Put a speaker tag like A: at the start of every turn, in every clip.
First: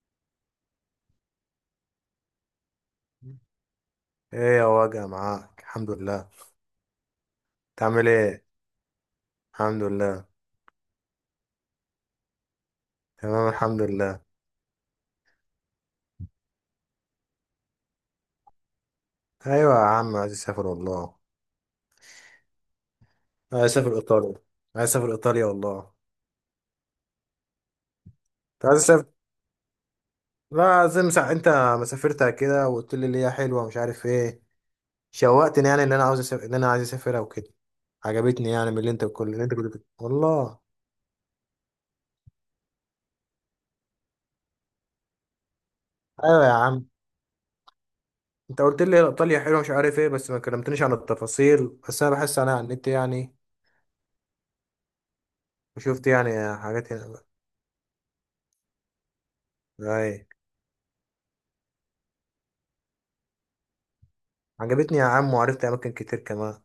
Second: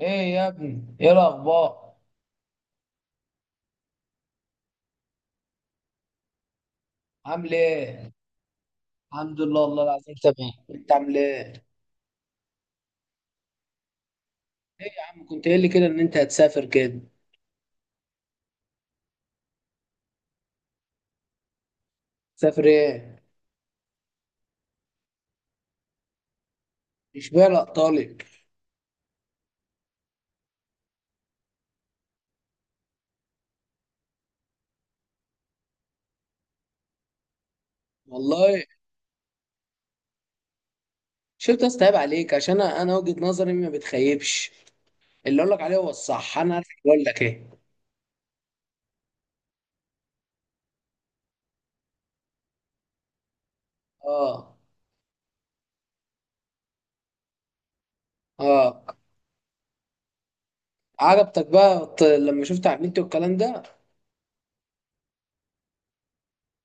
A: ايه يا ابني، ايه الاخبار؟
B: ايه يا وجع معاك الحمد لله.
A: عامل
B: تعمل
A: ايه؟
B: ايه؟
A: الحمد لله، والله
B: الحمد
A: العظيم
B: لله.
A: تمام. انت عامل ايه؟
B: تمام الحمد لله.
A: ايه يا عم، كنت قايل لي كده ان انت هتسافر كده.
B: ايوه يا عم عايز اسافر والله.
A: تسافر ايه؟
B: عايز اسافر ايطاليا. عايز اسافر ايطاليا والله.
A: مش بالك طالب؟
B: انت عايز اسافر. لا زي انت ما سافرتها كده وقلت لي اللي هي حلوه مش عارف ايه. شوقتني يعني اللي انا عايز اسافرها وكده. عجبتني
A: والله.
B: يعني من اللي انت كل اللي انت والله.
A: شفت استهاب عليك، عشان انا وجهة نظري ما بتخيبش. اللي اقول لك عليه هو الصح،
B: ايوه يا
A: انا عارف
B: عم.
A: بقول لك ايه.
B: انت قلت لي ايطاليا حلوه مش عارف ايه، بس ما كلمتنيش عن التفاصيل، بس انا بحس انا على النت يعني.
A: اه.
B: وشفت يعني حاجات هنا.
A: اه.
B: ايوه.
A: عجبتك بقى لما شفت على النت والكلام ده؟
B: عجبتني يا عم وعرفت اماكن كتير كمان.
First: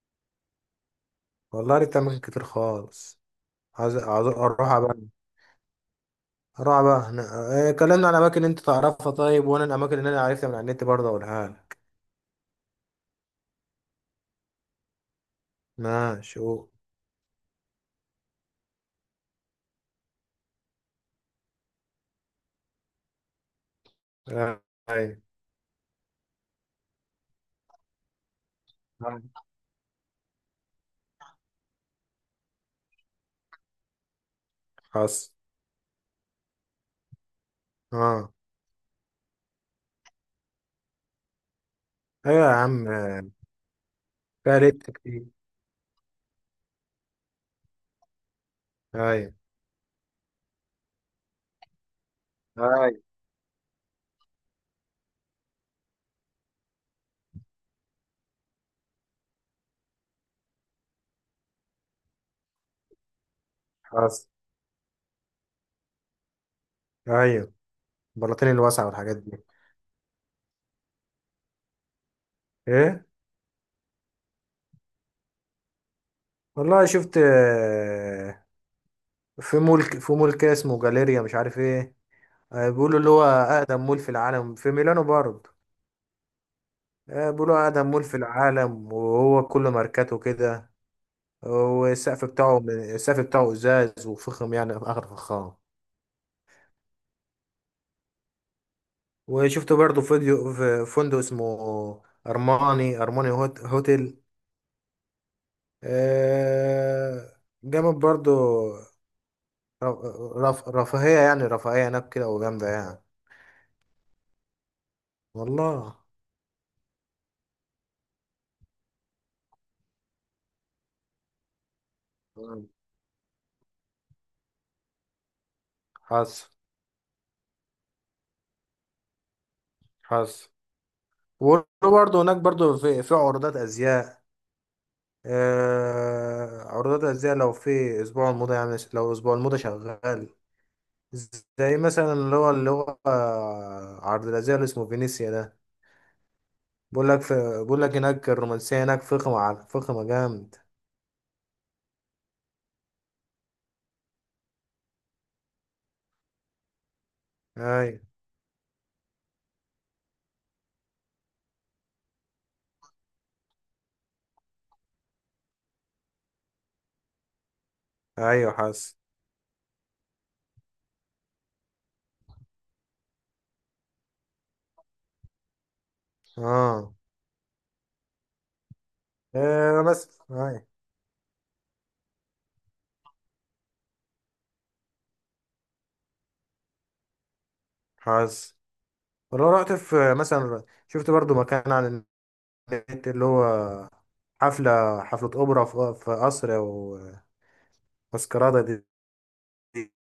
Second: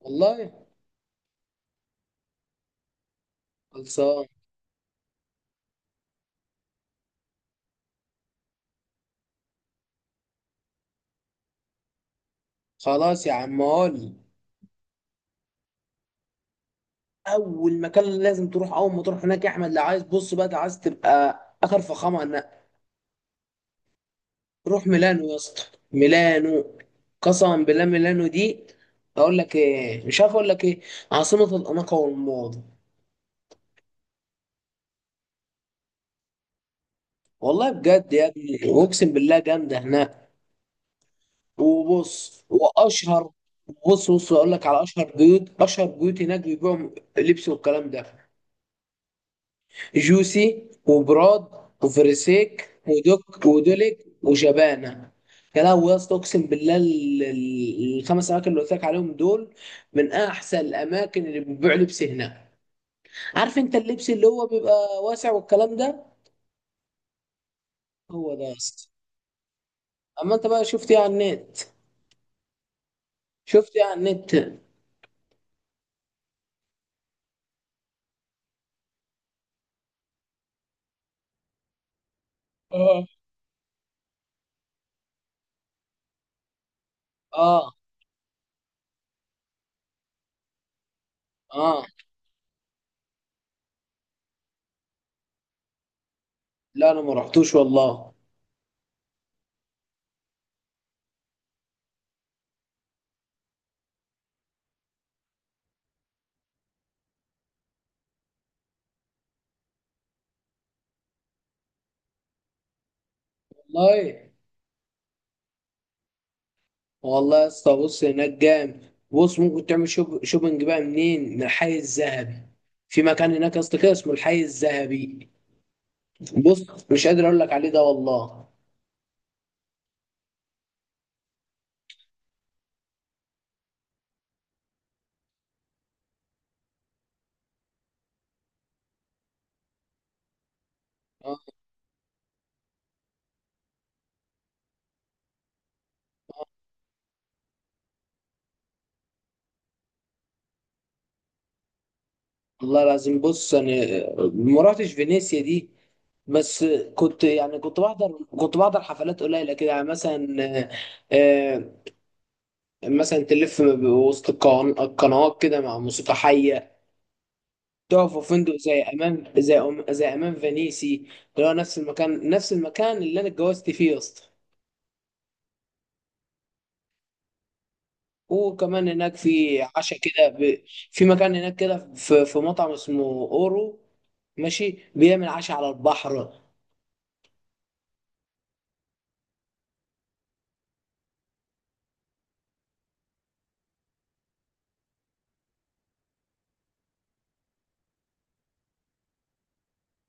A: والله.
B: والله عرفت اماكن كتير خالص. عايز
A: خلصان.
B: عايز اروحها بقى. اروحها بقى هنا. آه، كلمنا عن اماكن انت تعرفها طيب، وانا الاماكن اللي انا عرفتها من على النت برضه اقولها لك.
A: خلاص يا عم، قول.
B: ماشي قول.
A: اول مكان لازم تروح، اول ما تروح هناك يا احمد لو عايز، بص بقى، لو عايز تبقى اخر فخامه، انا
B: آه،
A: روح
B: ايوه.
A: ميلانو يا اسطى. ميلانو. قسما بالله ميلانو دي، اقول
B: آه،
A: لك ايه مش عارف اقول لك ايه. عاصمه الاناقه والموضه.
B: حصل.
A: والله بجد يا
B: اه.
A: ابني، اقسم بالله جامده هناك. وبص
B: ايوه يا عم. آه،
A: واشهر. بص اقول
B: فيها
A: لك على
B: لبس
A: اشهر
B: كتير.
A: بيوت اشهر بيوت هناك بيبيعوا لبس والكلام ده.
B: ايوه.
A: جوسي وبراد وفريسيك
B: ايوه.
A: ودوك ودوليك وشبانه. يا لهوي يا اسطى، اقسم بالله الخمس اماكن اللي قلت لك عليهم دول من احسن الاماكن اللي بتبيع لبس هناك. عارف انت اللبس
B: حصل.
A: اللي هو بيبقى واسع والكلام ده؟
B: ايوه.
A: هو ده
B: البلاطين
A: يا
B: الواسعه
A: اسطى.
B: والحاجات دي.
A: اما انت بقى شفت ايه على النت؟
B: ايه؟
A: شفت ايه على النت، ايه؟
B: والله شفت. في مول في مول كده اسمه جاليريا مش عارف ايه. آه، بيقولوا اللي هو أقدم مول في العالم في ميلانو برضه. آه، بيقولوا
A: اه.
B: أقدم مول في العالم، وهو كله ماركاته كده.
A: اه.
B: والسقف بتاعه السقف بتاعه إزاز وفخم يعني آخر فخام.
A: لا انا ما رحتوش والله.
B: وشفت برضه فيديو في فندق اسمه أرماني هوتيل. آه، جامد برضه. ر- رف رفاهية يعني رفاهية هناك كده وجامدة يعني.
A: والله.
B: والله.
A: والله يا اسطى بص هناك جامد. بص ممكن تعمل شوبنج بقى منين؟ من الحي الذهبي.
B: مم.
A: في مكان هناك يا اسطى كده اسمه الحي الذهبي.
B: حصل.
A: بص مش قادر اقول لك عليه ده والله.
B: حصل. وبرضه هناك برضه في عروضات أزياء. آه، عروضات الأزياء لو في أسبوع الموضة يعني لو أسبوع الموضة شغال.
A: آه،
B: زي مثلا اللي هو عرض الأزياء اللي اسمه فينيسيا ده. بقول لك في. بقول لك هناك الرومانسية هناك فخمة على فخمة جامد.
A: والله لازم. بص انا ما رحتش فينيسيا دي، بس كنت يعني كنت
B: أيوة.
A: بحضر كنت بحضر حفلات قليله كده يعني مثلا، آه، مثلا تلف وسط القنوات كده مع موسيقى حيه. تقف في
B: أيوة
A: فندق
B: حاسس.
A: زي امام فينيسي، اللي هو نفس المكان اللي انا اتجوزت فيه يا اسطى.
B: آه.
A: وكمان هناك في
B: آه،
A: عشاء
B: بس
A: كده
B: أيوة.
A: في مكان هناك كده، في مطعم اسمه اورو، ماشي بيعمل عشاء على البحر.
B: حاسس. ولو رحت في مثلا شفت برضو مكان على النت اللي هو حفلة أوبرا في قصر أو ماسكرادة دي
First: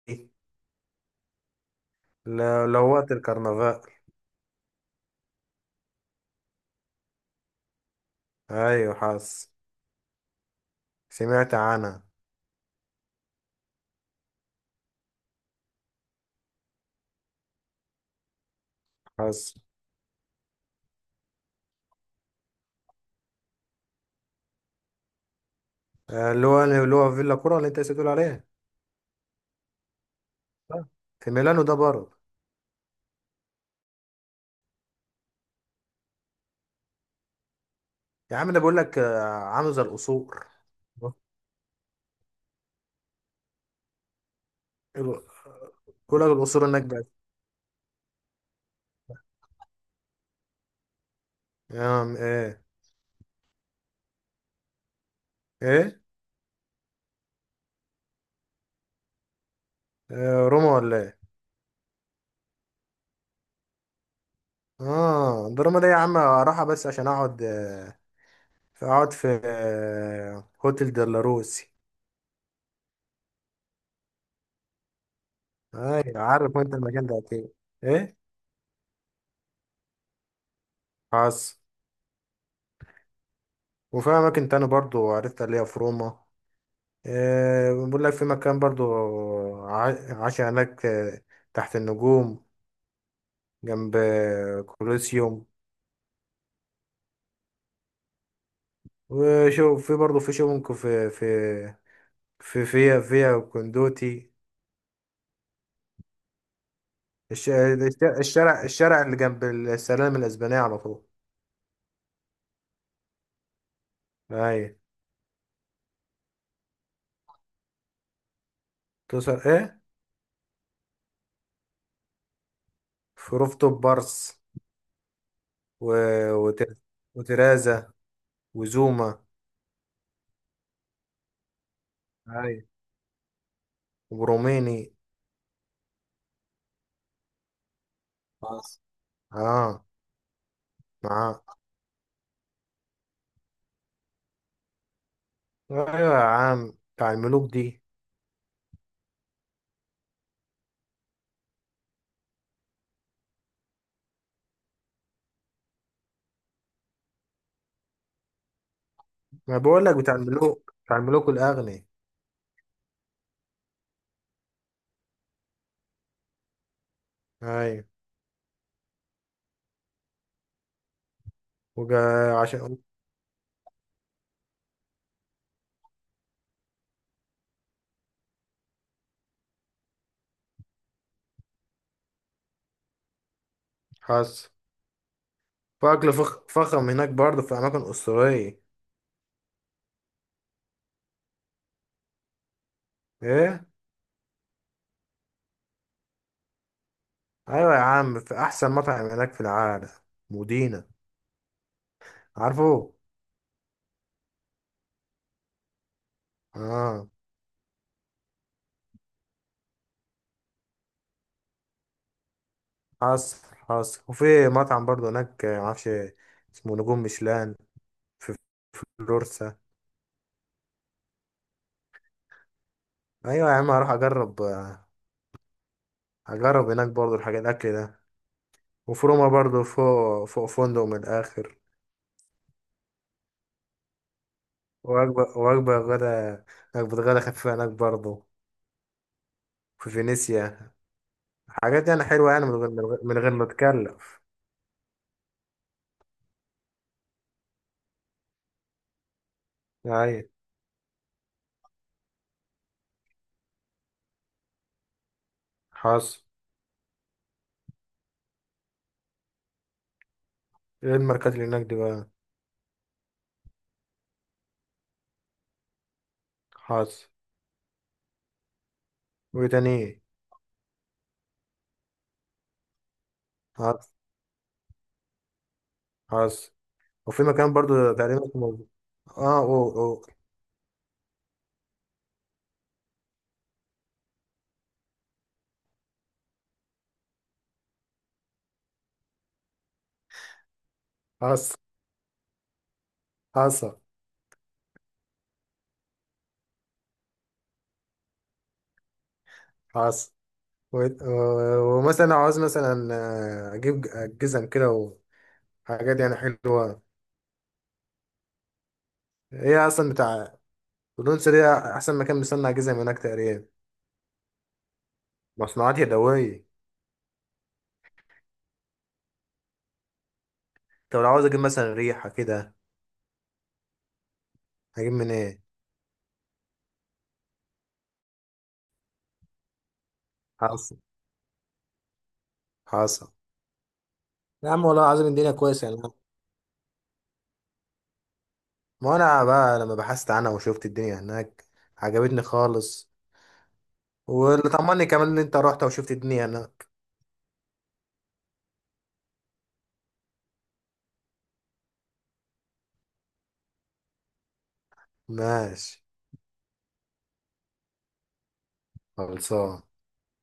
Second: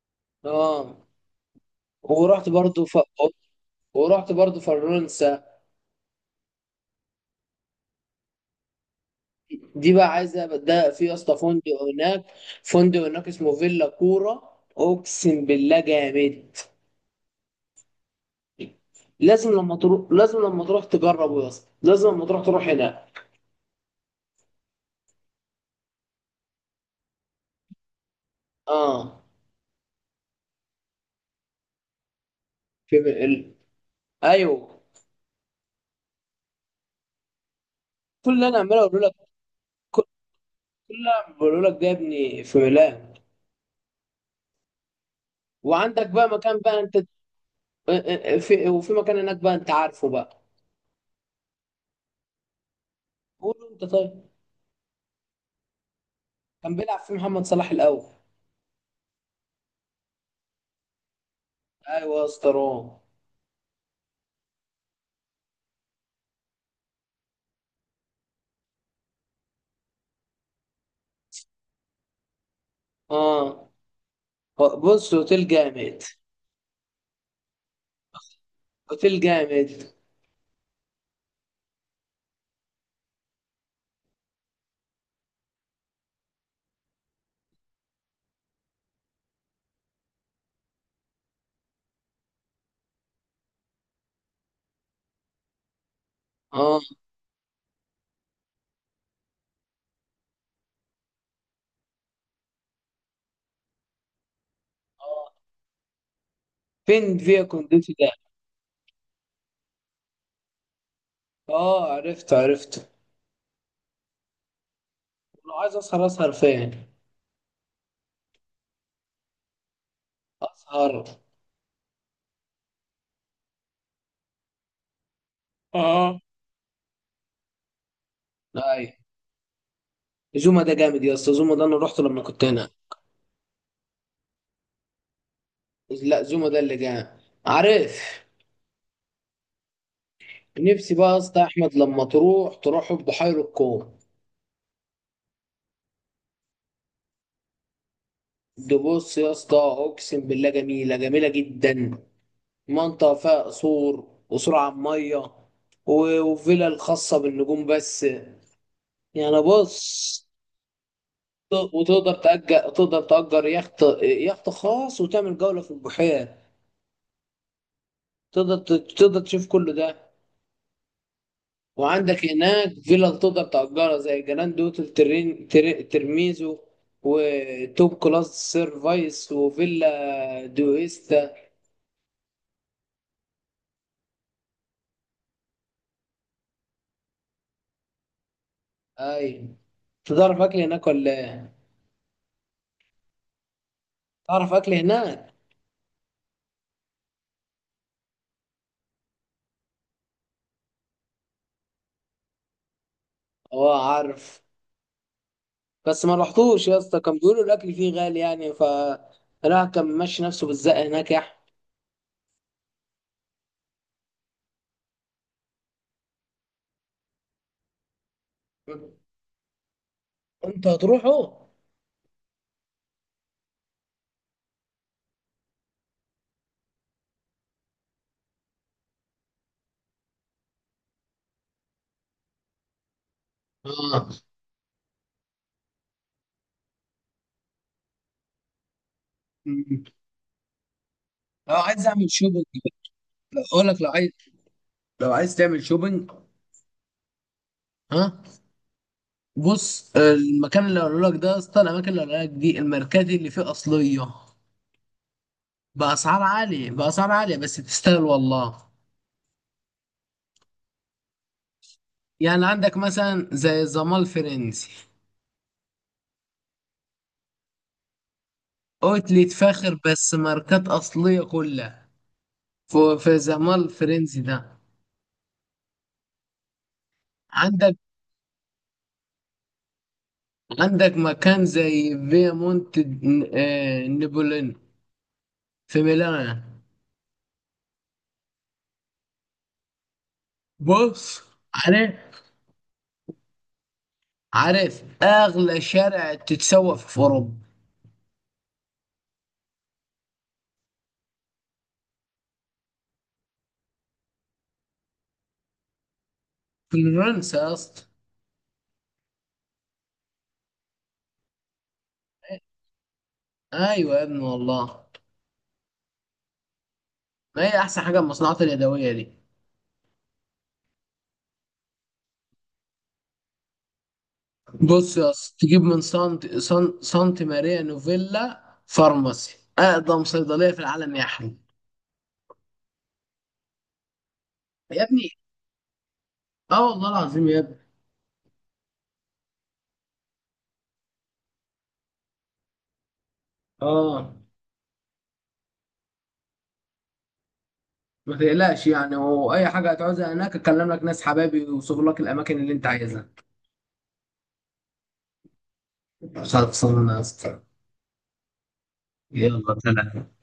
B: دي-
A: اه. ورحت
B: لو
A: برضو ف...
B: وقت الكرنفال.
A: ورحت برضو فرنسا.
B: ايوه حاسس.
A: دي بقى عايزه، ده في يا اسطى
B: سمعت
A: فندق
B: عنها.
A: هناك، فندق هناك اسمه فيلا كوره. اقسم بالله جامد. لازم
B: حاسس.
A: لما تروح لازم لما تروح تجربه يا اسطى، لازم لما تروح تروح هنا.
B: آه، اللي هو فيلا كورة اللي انت لسه بتقول عليها.
A: اه.
B: آه. في ميلانو ده برضه.
A: في ال... ايوه، كل
B: يا
A: اللي
B: عم
A: انا
B: ده
A: عمال
B: بقول لك
A: اقول لك،
B: عامل زي
A: كل
B: القصور.
A: كل اللي انا بقول لك ده يا ابني في ميلان.
B: ال-
A: وعندك
B: بقول لك
A: بقى مكان
B: القصور
A: بقى
B: هناك
A: انت،
B: بقى.
A: في مكان هناك بقى انت عارفه بقى.
B: آه، ايه.
A: قول له انت طيب.
B: ايه.
A: كان بيلعب في محمد صلاح الاول.
B: آه، روما ولا ايه؟
A: ايوه يا اسطى روم.
B: اه ده روما ده يا عم راحة بس عشان اقعد في هوتيل ديلاروسي.
A: اه. بص اوتيل جامد.
B: ايوه عارف انت المكان ده اكيد. ايه.
A: اوتيل جامد.
B: حاسس. وفي اماكن تاني برضه عرفتها اللي هي في روما. آه، بقول لك في مكان برضو عاش هناك، آه، تحت النجوم، جنب كولوسيوم.
A: اه.
B: وشو في برضو في شونكو في فيا كوندوتي.
A: اه. فين فيا
B: الش-
A: كونديتي
B: الش-
A: ده؟
B: الشارع الشارع اللي جنب السلام الأسبانية على طول.
A: اه، عرفت عرفت.
B: أي.
A: لو عايز اسهر، اسهر فين؟
B: توصل إيه؟
A: اسهر.
B: في روفتوب بارس و...
A: اه.
B: وتر... وترازا
A: اي.
B: وزوما.
A: زوما ده جامد يا اسطى، زوما ده انا رحت لما كنت
B: أي.
A: هنا.
B: وبروميني.
A: لا زوما ده اللي جامد. عارف.
B: آه.
A: نفسي بقى يا اسطى
B: معاه.
A: احمد لما تروح، تروح بحيرة الكون.
B: أيوة يا عم بتاع الملوك دي.
A: ده بص يا اسطى اقسم بالله جميله جميله جدا. منطقه فيها قصور قصور على الميه، و- وفيلا الخاصه بالنجوم بس. يعني
B: ما بقول لك بتاع
A: بص،
B: الملوك بتاع الملوك الأغنياء.
A: وتقدر تأجر، تقدر تأجر يخت خاص، وتعمل جوله في البحيره.
B: أيوة.
A: تقدر تشوف كل ده.
B: وجا.
A: وعندك هناك
B: عشان.
A: فيلا تقدر تأجرها زي جراند اوتيل ترين ترميزو، وتوب كلاس سيرفايس وفيلا دويستا.
B: حصل. فأكل فخم هناك برضه في أماكن أسطورية.
A: اي. تعرف اكل هناك ولا ايه؟
B: إيه؟
A: تعرف اكل هناك.
B: أيوة يا عم في أحسن مطعم هناك في العالم. مدينة. عارفه؟
A: اه عارف. بس ما رحتوش يا اسطى،
B: آه.
A: كان بيقولوا الاكل فيه غالي يعني راح كان ماشي نفسه بالزق هناك يا
B: حصل. حصل. وفي مطعم برضه هناك معرفش اسمه نجوم ميشلان. في
A: احمد.
B: فلورسا.
A: انت هتروحه.
B: أيوة يا عم هروح أجرب هناك برضه الحاجات الأكل ده. وفي روما برضه فوق فوق فندق من الآخر.
A: اه.
B: وجبة غدا. وجبة غدا خفيفة هناك برضه. في فينيسيا.
A: لو عايز
B: حاجات يعني
A: اعمل
B: حلوة يعني
A: شوبينج،
B: من غير ما
A: اقول لك، لو عايز
B: تكلف.
A: لو عايز تعمل شوبينج. ها. بص
B: أي.
A: المكان اللي هقوله لك ده يا اسطى، الاماكن اللي هقولها لك دي الماركات اللي فيه اصليه،
B: حصل.
A: باسعار عاليه، باسعار عاليه بس تستاهل والله.
B: ايه الماركات اللي هناك دي بقى؟
A: يعني عندك مثلا زي الزمال الفرنسي،
B: حصل.
A: اوتليت
B: وايه تاني
A: فاخر
B: إيه؟
A: بس ماركات اصليه كلها. في في الزمال
B: حصل.
A: الفرنسي ده.
B: حصل. وفي مكان
A: عندك
B: برضه تقريبا اسمه. اه او.
A: عندك مكان زي فيا مونت نابولين في ميلان. بص.
B: حصل.
A: عارف،
B: حصل.
A: عارف اغلى شارع تتسوق في اوروبا؟
B: حصل. ومثلا عاوز مثلا اجيب جزم كده وحاجات يعني
A: في
B: حلوة.
A: فرنسا يا اسطى.
B: هي اصلا بتاع. تونس دي احسن مكان بيصنع جزم هناك تقريبا.
A: ايوه يا ابني والله.
B: مصنوعات يدوية.
A: ما هي احسن حاجه المصنوعات اليدويه دي.
B: طب لو عاوز اجيب مثلا ريحه كده. هجيب
A: بص يا
B: من ايه؟
A: اسطى تجيب من سانت ماريا نوفيلا فارماسي، اقدم صيدليه في
B: حصل.
A: العالم يا احمد.
B: حصل. يا عم
A: يا
B: والله العظيم
A: ابني،
B: الدنيا كويسه يعني.
A: اه والله العظيم يا ابني.
B: ما انا بقى لما بحثت عنها وشفت الدنيا هناك عجبتني خالص.
A: اه.
B: واللي طمني كمان ان انت رحت وشفت الدنيا هناك.
A: ما تقلقش يعني، واي حاجه هتعوزها هناك اكلم لك ناس حبايبي يوصفوا لك الاماكن اللي انت عايزها.
B: ماشي.
A: خلصانه يا اسطى. يلا
B: خلصان.
A: سلام.